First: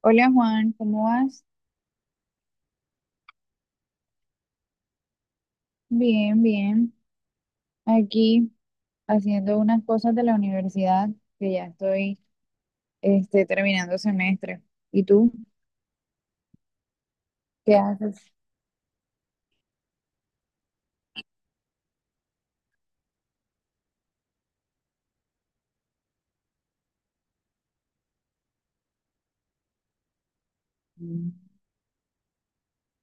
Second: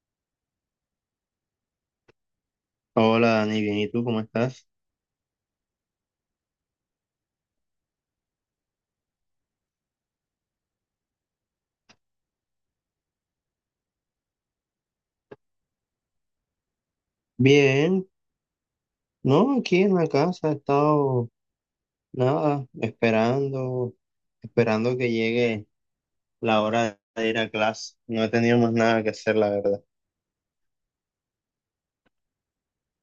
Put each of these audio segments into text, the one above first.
Hola Juan, ¿cómo vas? Hola Dani, bien, ¿y tú cómo estás? Bien, bien. Aquí haciendo unas cosas de la universidad que ya estoy terminando semestre. ¿Y tú qué Bien, haces? no, aquí en la casa he estado nada, esperando, esperando que llegue la hora de ir a clase. No he tenido más nada que hacer, la verdad. Mm.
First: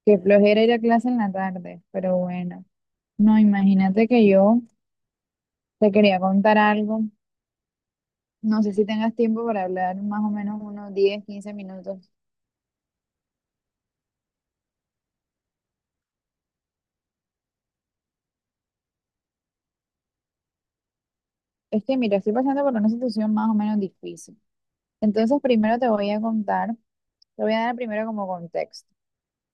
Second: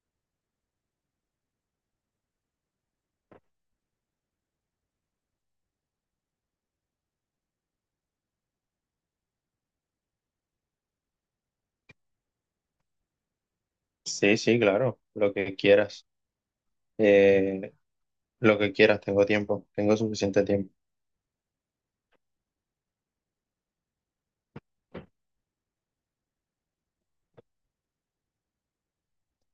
Qué flojera ir a clase en la tarde, pero bueno. No, imagínate que yo te quería contar algo. No sé si tengas tiempo para hablar más o menos unos 10, 15 minutos. Sí, sí, claro, lo que quieras. Eh, lo que quieras, tengo tiempo, tengo suficiente tiempo. Es que mira, estoy pasando por una situación más o menos difícil. Entonces primero te voy a contar, te voy a dar primero como contexto.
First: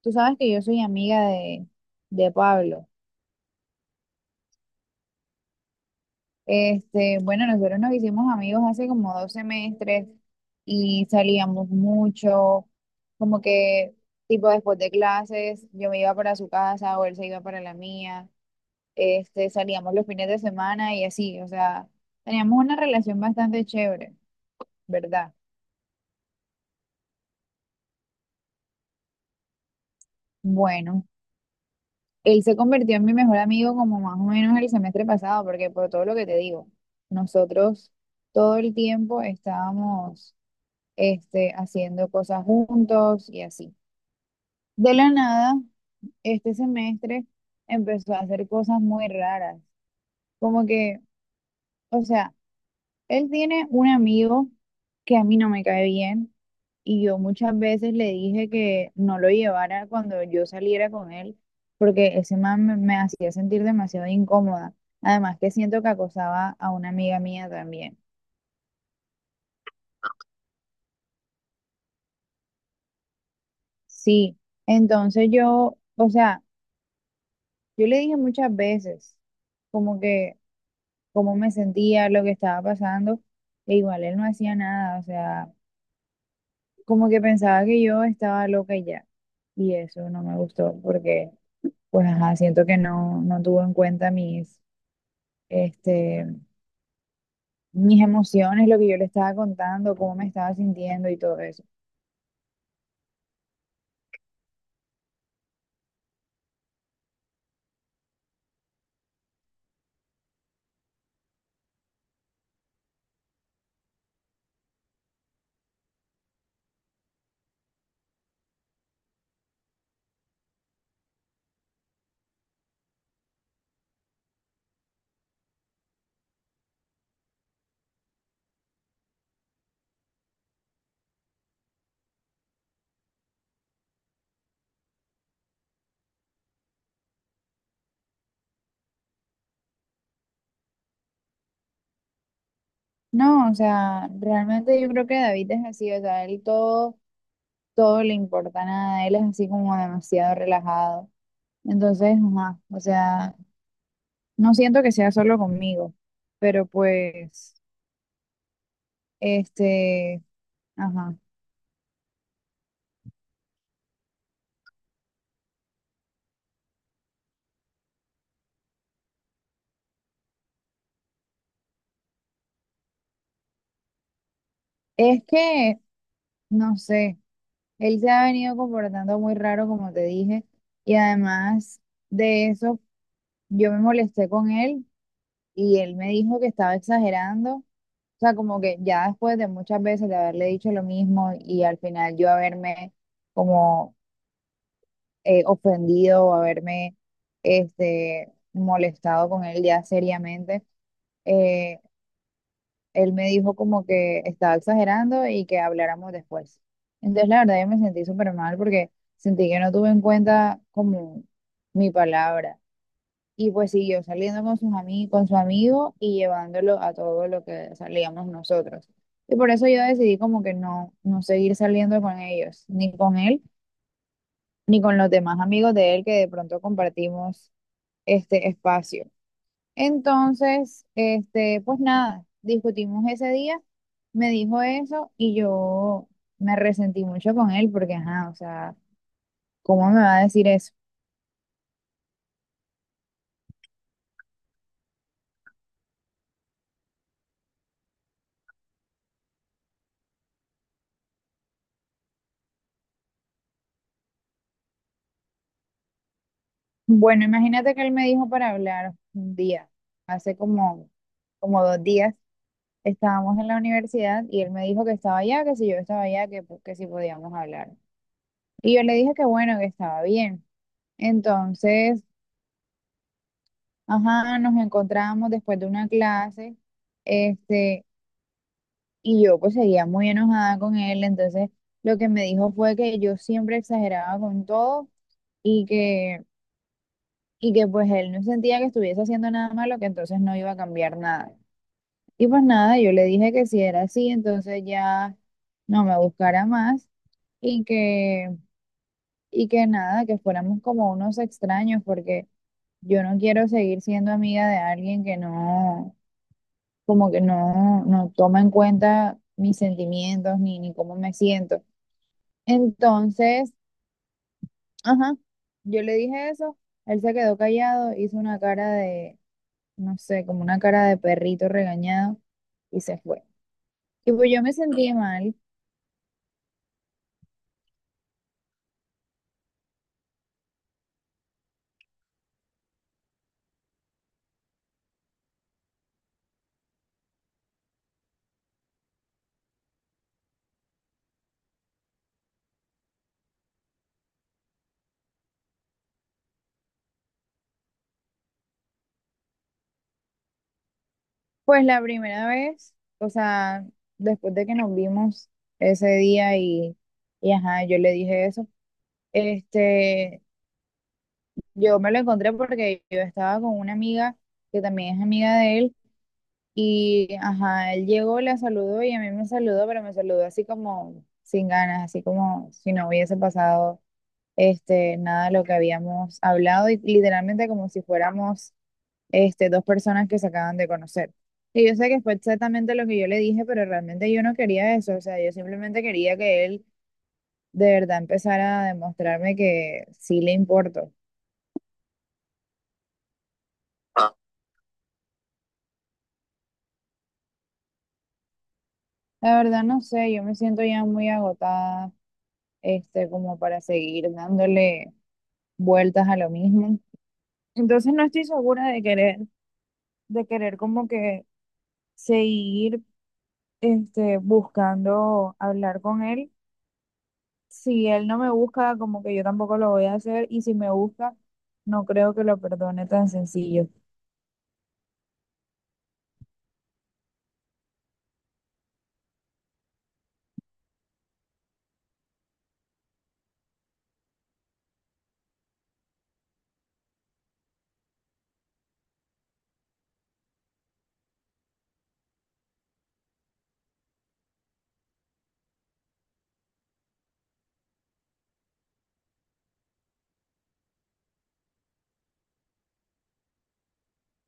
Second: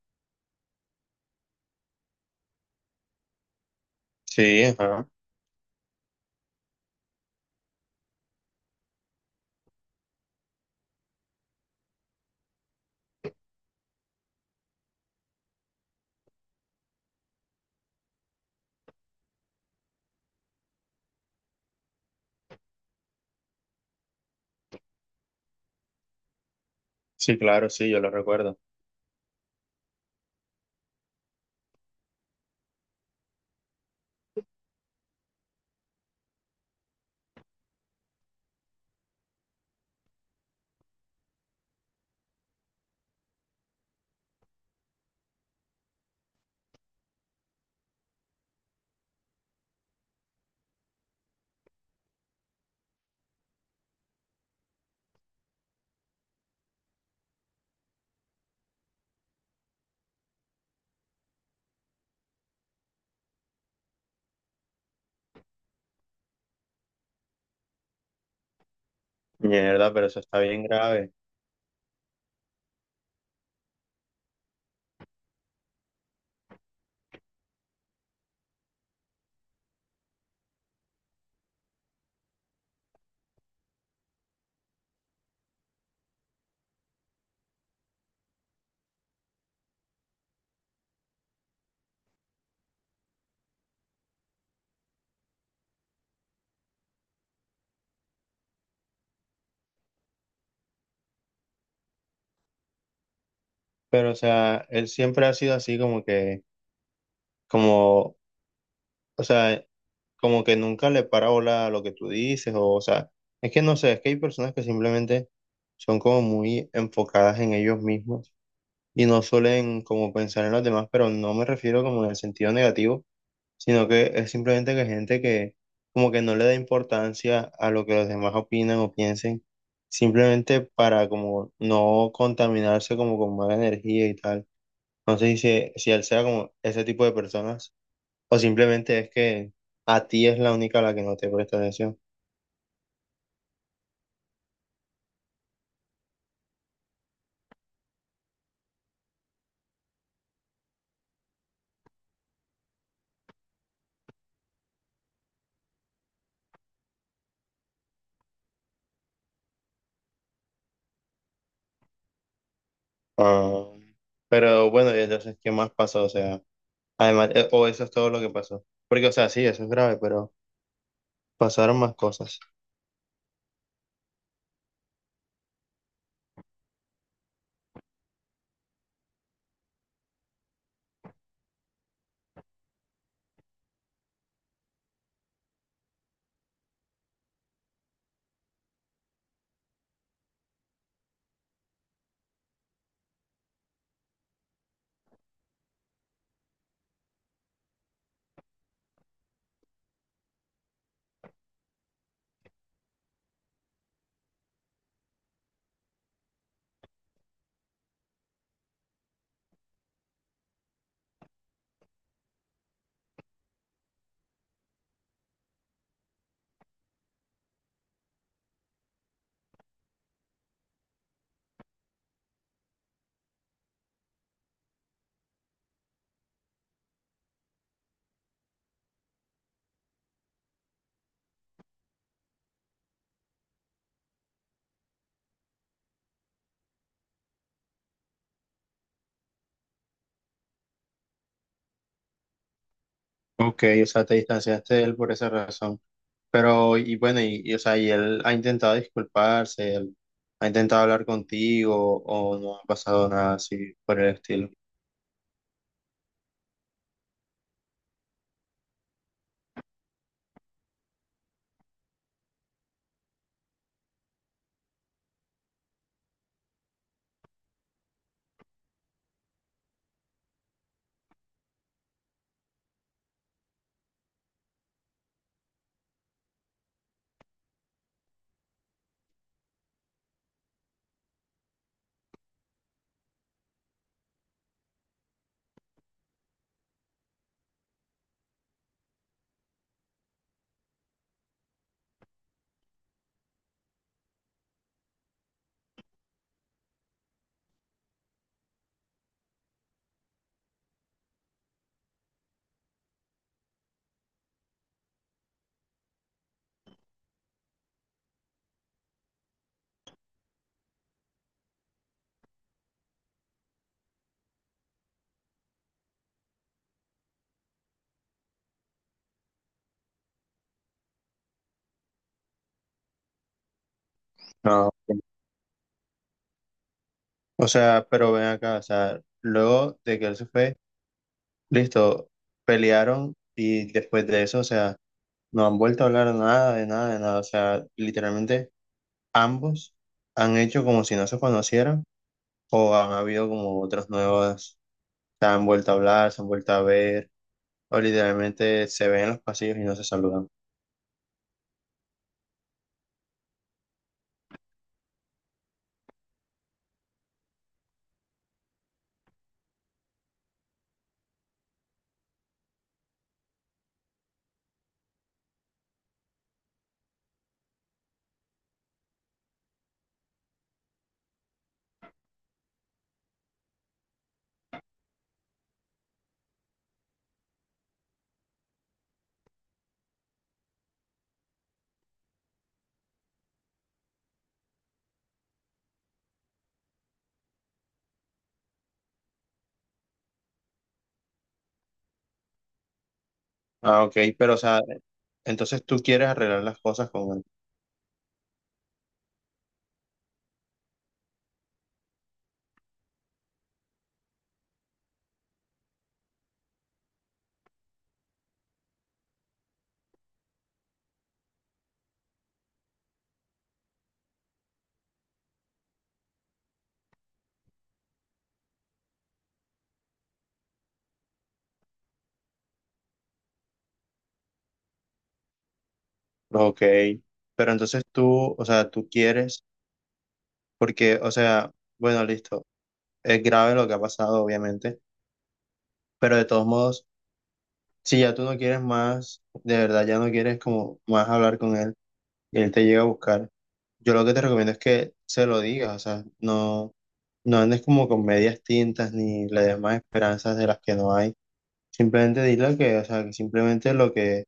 Tú sabes que yo soy amiga de Pablo. Sí, ajá. Bueno, nosotros nos hicimos amigos hace como dos semestres y salíamos mucho, como que tipo después de clases, yo me iba para su casa o él se iba para la mía. Salíamos los fines de semana y así, o sea, teníamos una relación bastante chévere, ¿verdad? Sí, claro, sí, yo lo recuerdo. Bueno, él se convirtió en mi mejor amigo como más o menos el semestre pasado, porque por todo lo que te digo, nosotros todo el tiempo estábamos haciendo cosas juntos y así. De la nada, este semestre empezó a hacer cosas muy raras, como que, o sea, él tiene un amigo que a mí no me cae bien y yo muchas veces le dije que no lo llevara cuando yo saliera con él porque ese man me hacía sentir demasiado incómoda. Además que siento que acosaba a una amiga mía también. Mierda, pero eso está bien grave. Sí, entonces yo, o sea, yo le dije muchas veces como que cómo me sentía, lo que estaba pasando, e igual él no hacía nada, o sea, como que pensaba que yo estaba loca y ya. Y eso no me gustó porque, pues, ajá, siento que no, no tuvo en cuenta este, mis emociones, lo que yo le estaba contando, cómo me estaba sintiendo y todo eso. Pero, o sea, él siempre ha sido así como que, como o sea, como que nunca le para bola a lo que tú dices, o sea, es que no sé, es que hay personas que simplemente son como muy enfocadas en ellos mismos y no suelen como pensar en los demás, pero no me refiero como en el sentido negativo, sino que es simplemente que gente que como que no le da importancia a lo que los demás opinan o piensen, simplemente para como no contaminarse como con mala energía y tal. No sé si él sea como ese tipo de personas. O simplemente es que a ti es la única a la que no te presta atención. No, o sea, realmente yo creo que David es así, o sea, él todo le importa nada, él es así como demasiado relajado. Entonces, ajá, o sea, no siento que sea solo conmigo, pero pues, este, ajá. Ah, pero bueno, y entonces, ¿qué más pasó? O sea, además, o eso es todo lo que pasó. Porque, o sea, sí, eso es grave, pero pasaron más cosas. Es que, no sé. Él se ha venido comportando muy raro, como te dije, y además de eso, yo me molesté con él y él me dijo que estaba exagerando. O sea, como que ya después de muchas veces de haberle dicho lo mismo y al final yo haberme como ofendido o haberme molestado con él ya seriamente, eh, él me dijo como que estaba exagerando y que habláramos después. Entonces, la verdad, yo me sentí súper mal porque sentí que no tuve en cuenta como mi palabra. Y pues siguió saliendo con sus ami con su amigo y llevándolo a todo lo que salíamos nosotros. Y por eso yo decidí como que no, no seguir saliendo con ellos, ni con él, ni con los demás amigos de él que de pronto compartimos este espacio. Entonces, pues nada, discutimos ese día, me dijo eso y yo me resentí mucho con él porque, ajá, o sea, ¿cómo me va a decir eso? Ok, o sea, te distanciaste de él por esa razón. Pero, y bueno, o sea, y él ha intentado disculparse, él ha intentado hablar contigo, o no ha pasado nada así por el estilo. Bueno, imagínate que él me dijo para hablar un día, hace como dos días, estábamos en la universidad y él me dijo que estaba allá, que si yo estaba allá, que si podíamos hablar. Y yo le dije que bueno, que estaba bien. Entonces, ajá, nos encontramos después de una clase. Este, Y yo pues seguía muy enojada con él, entonces lo que me dijo fue que yo siempre exageraba con todo y que, y que pues él no sentía que estuviese haciendo nada malo, que entonces no iba a cambiar nada. Y pues nada, yo le dije que si era así, entonces ya no me buscara más y que, y que nada, que fuéramos como unos extraños, porque yo no quiero seguir siendo amiga de alguien que no, como que no, no toma en cuenta mis sentimientos ni cómo me siento. Entonces, ajá, yo le dije eso, él se quedó callado, hizo una cara de, no sé, como una cara de perrito regañado y se fue. Y pues yo me No. sentí mal, O sea, pero ven acá, o sea, luego de que él se fue. Listo, pelearon y después de eso, o sea, no han vuelto a hablar nada, de nada, de nada. O sea, literalmente ambos han hecho como si no se conocieran o han habido como otras nuevas, se han vuelto a hablar, se han vuelto a ver o literalmente se ven en los pasillos y no se saludan. pues la primera vez, o sea, después de que nos vimos ese día y ajá, yo le dije eso, este, yo me lo encontré porque yo estaba con una amiga que también es amiga de él. Y, ajá, él llegó, la saludó y a mí me saludó, pero me saludó así como sin ganas, así como si no hubiese pasado nada de lo que habíamos hablado y literalmente como si fuéramos dos personas que se acaban de conocer. Y yo sé que fue exactamente lo que yo le dije, pero realmente yo no quería eso, o sea, yo simplemente quería que él de verdad empezara a demostrarme que sí le importo. Ah, ok, pero o sea, entonces tú quieres arreglar las cosas con él. La verdad no sé, yo me siento ya muy agotada, como para seguir dándole vueltas a lo mismo. Entonces no estoy segura de querer, como que seguir buscando hablar con él. Si él no me busca, como que yo tampoco lo voy a hacer, y si me busca, no creo que lo perdone tan sencillo. Ok, pero entonces tú, o sea, tú quieres, porque, o sea, bueno, listo, es grave lo que ha pasado, obviamente, pero de todos modos... Si ya tú no quieres más, de verdad ya no quieres como más hablar con él y él te llega a buscar, yo lo que te recomiendo es que se lo digas, o sea, no, no andes como con medias tintas ni le des más esperanzas de las que no hay. Simplemente dile que, o sea, que simplemente lo que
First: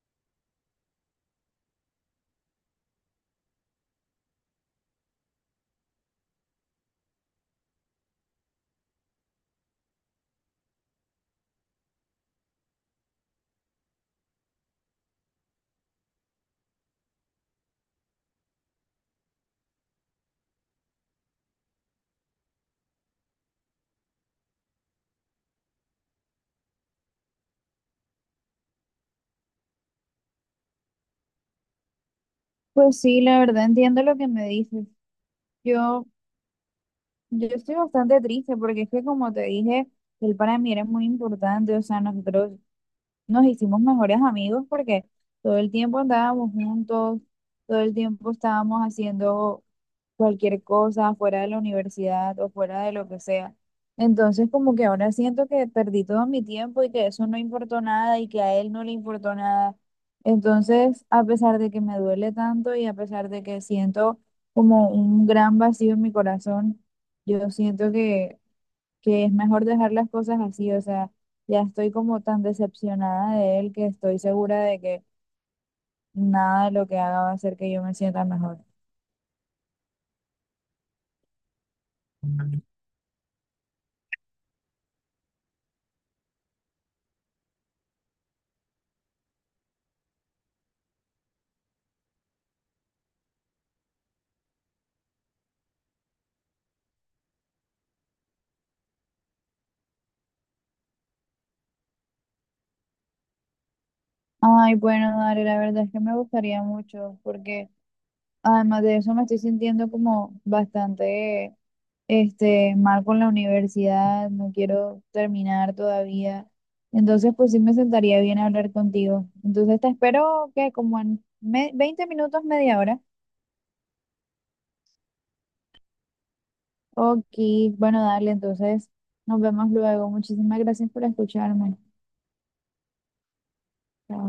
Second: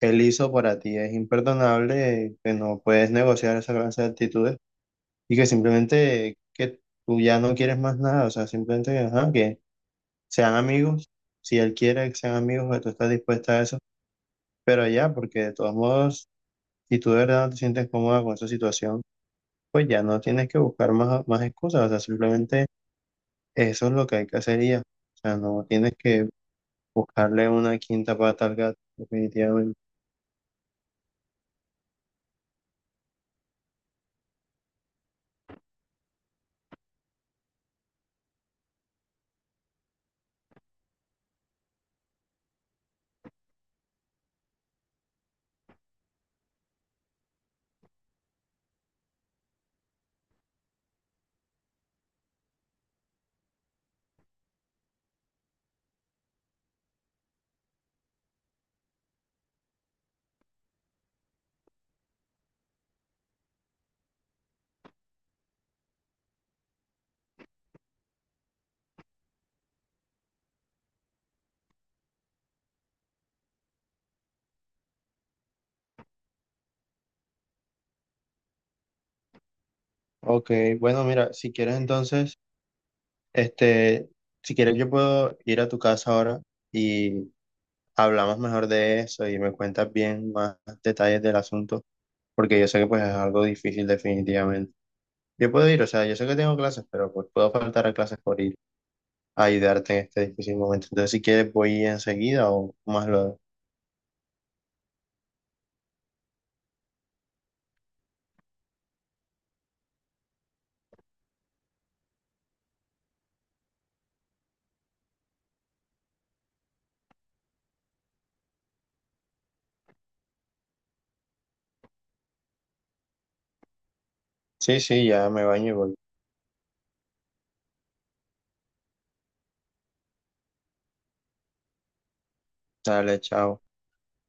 él hizo para ti es imperdonable, que no puedes negociar esa clase de actitudes y que simplemente que tú ya no quieres más nada, o sea, simplemente que, ajá, que sean amigos, si él quiere que sean amigos, que tú estás dispuesta a eso. Pero ya, porque de todos modos, si tú de verdad no te sientes cómoda con esa situación, pues ya no tienes que buscar más excusas, o sea, simplemente eso es lo que hay que hacer y ya. O sea, no tienes que buscarle una quinta pata al gato, definitivamente. Pues sí, la verdad entiendo lo que me dices. Yo, yo estoy bastante triste porque es que como te dije, él para mí era muy importante, o sea, nosotros nos hicimos mejores amigos porque todo el tiempo andábamos juntos, todo el tiempo estábamos haciendo cualquier cosa fuera de la universidad o fuera de lo que sea. Entonces como que ahora siento que perdí todo mi tiempo y que eso no importó nada y que a él no le importó nada. Entonces, a pesar de que me duele tanto y a pesar de que siento como un gran vacío en mi corazón, yo siento que es mejor dejar las cosas así, o sea, ya estoy como tan decepcionada de él que estoy segura de que nada de lo que haga va a hacer que yo me sienta mejor. Ok, bueno, mira, si quieres entonces, este, si quieres yo puedo ir a tu casa ahora y hablamos mejor de eso y me cuentas bien más detalles del asunto, porque yo sé que pues es algo difícil definitivamente. Yo puedo ir, o sea, yo sé que tengo clases, pero pues puedo faltar a clases por ir a ayudarte en este difícil momento. Entonces, si quieres, voy enseguida o más luego. Ay, bueno, Dari, la verdad es que me gustaría mucho, porque además de eso me estoy sintiendo como bastante, mal con la universidad, no quiero terminar todavía. Entonces, pues sí me sentaría bien hablar contigo. Entonces, te espero que como en 20 minutos, media hora. Sí, sí, ya me baño y voy. Ok, bueno, dale, entonces nos vemos luego. Muchísimas gracias por escucharme. Dale, chao. Chao.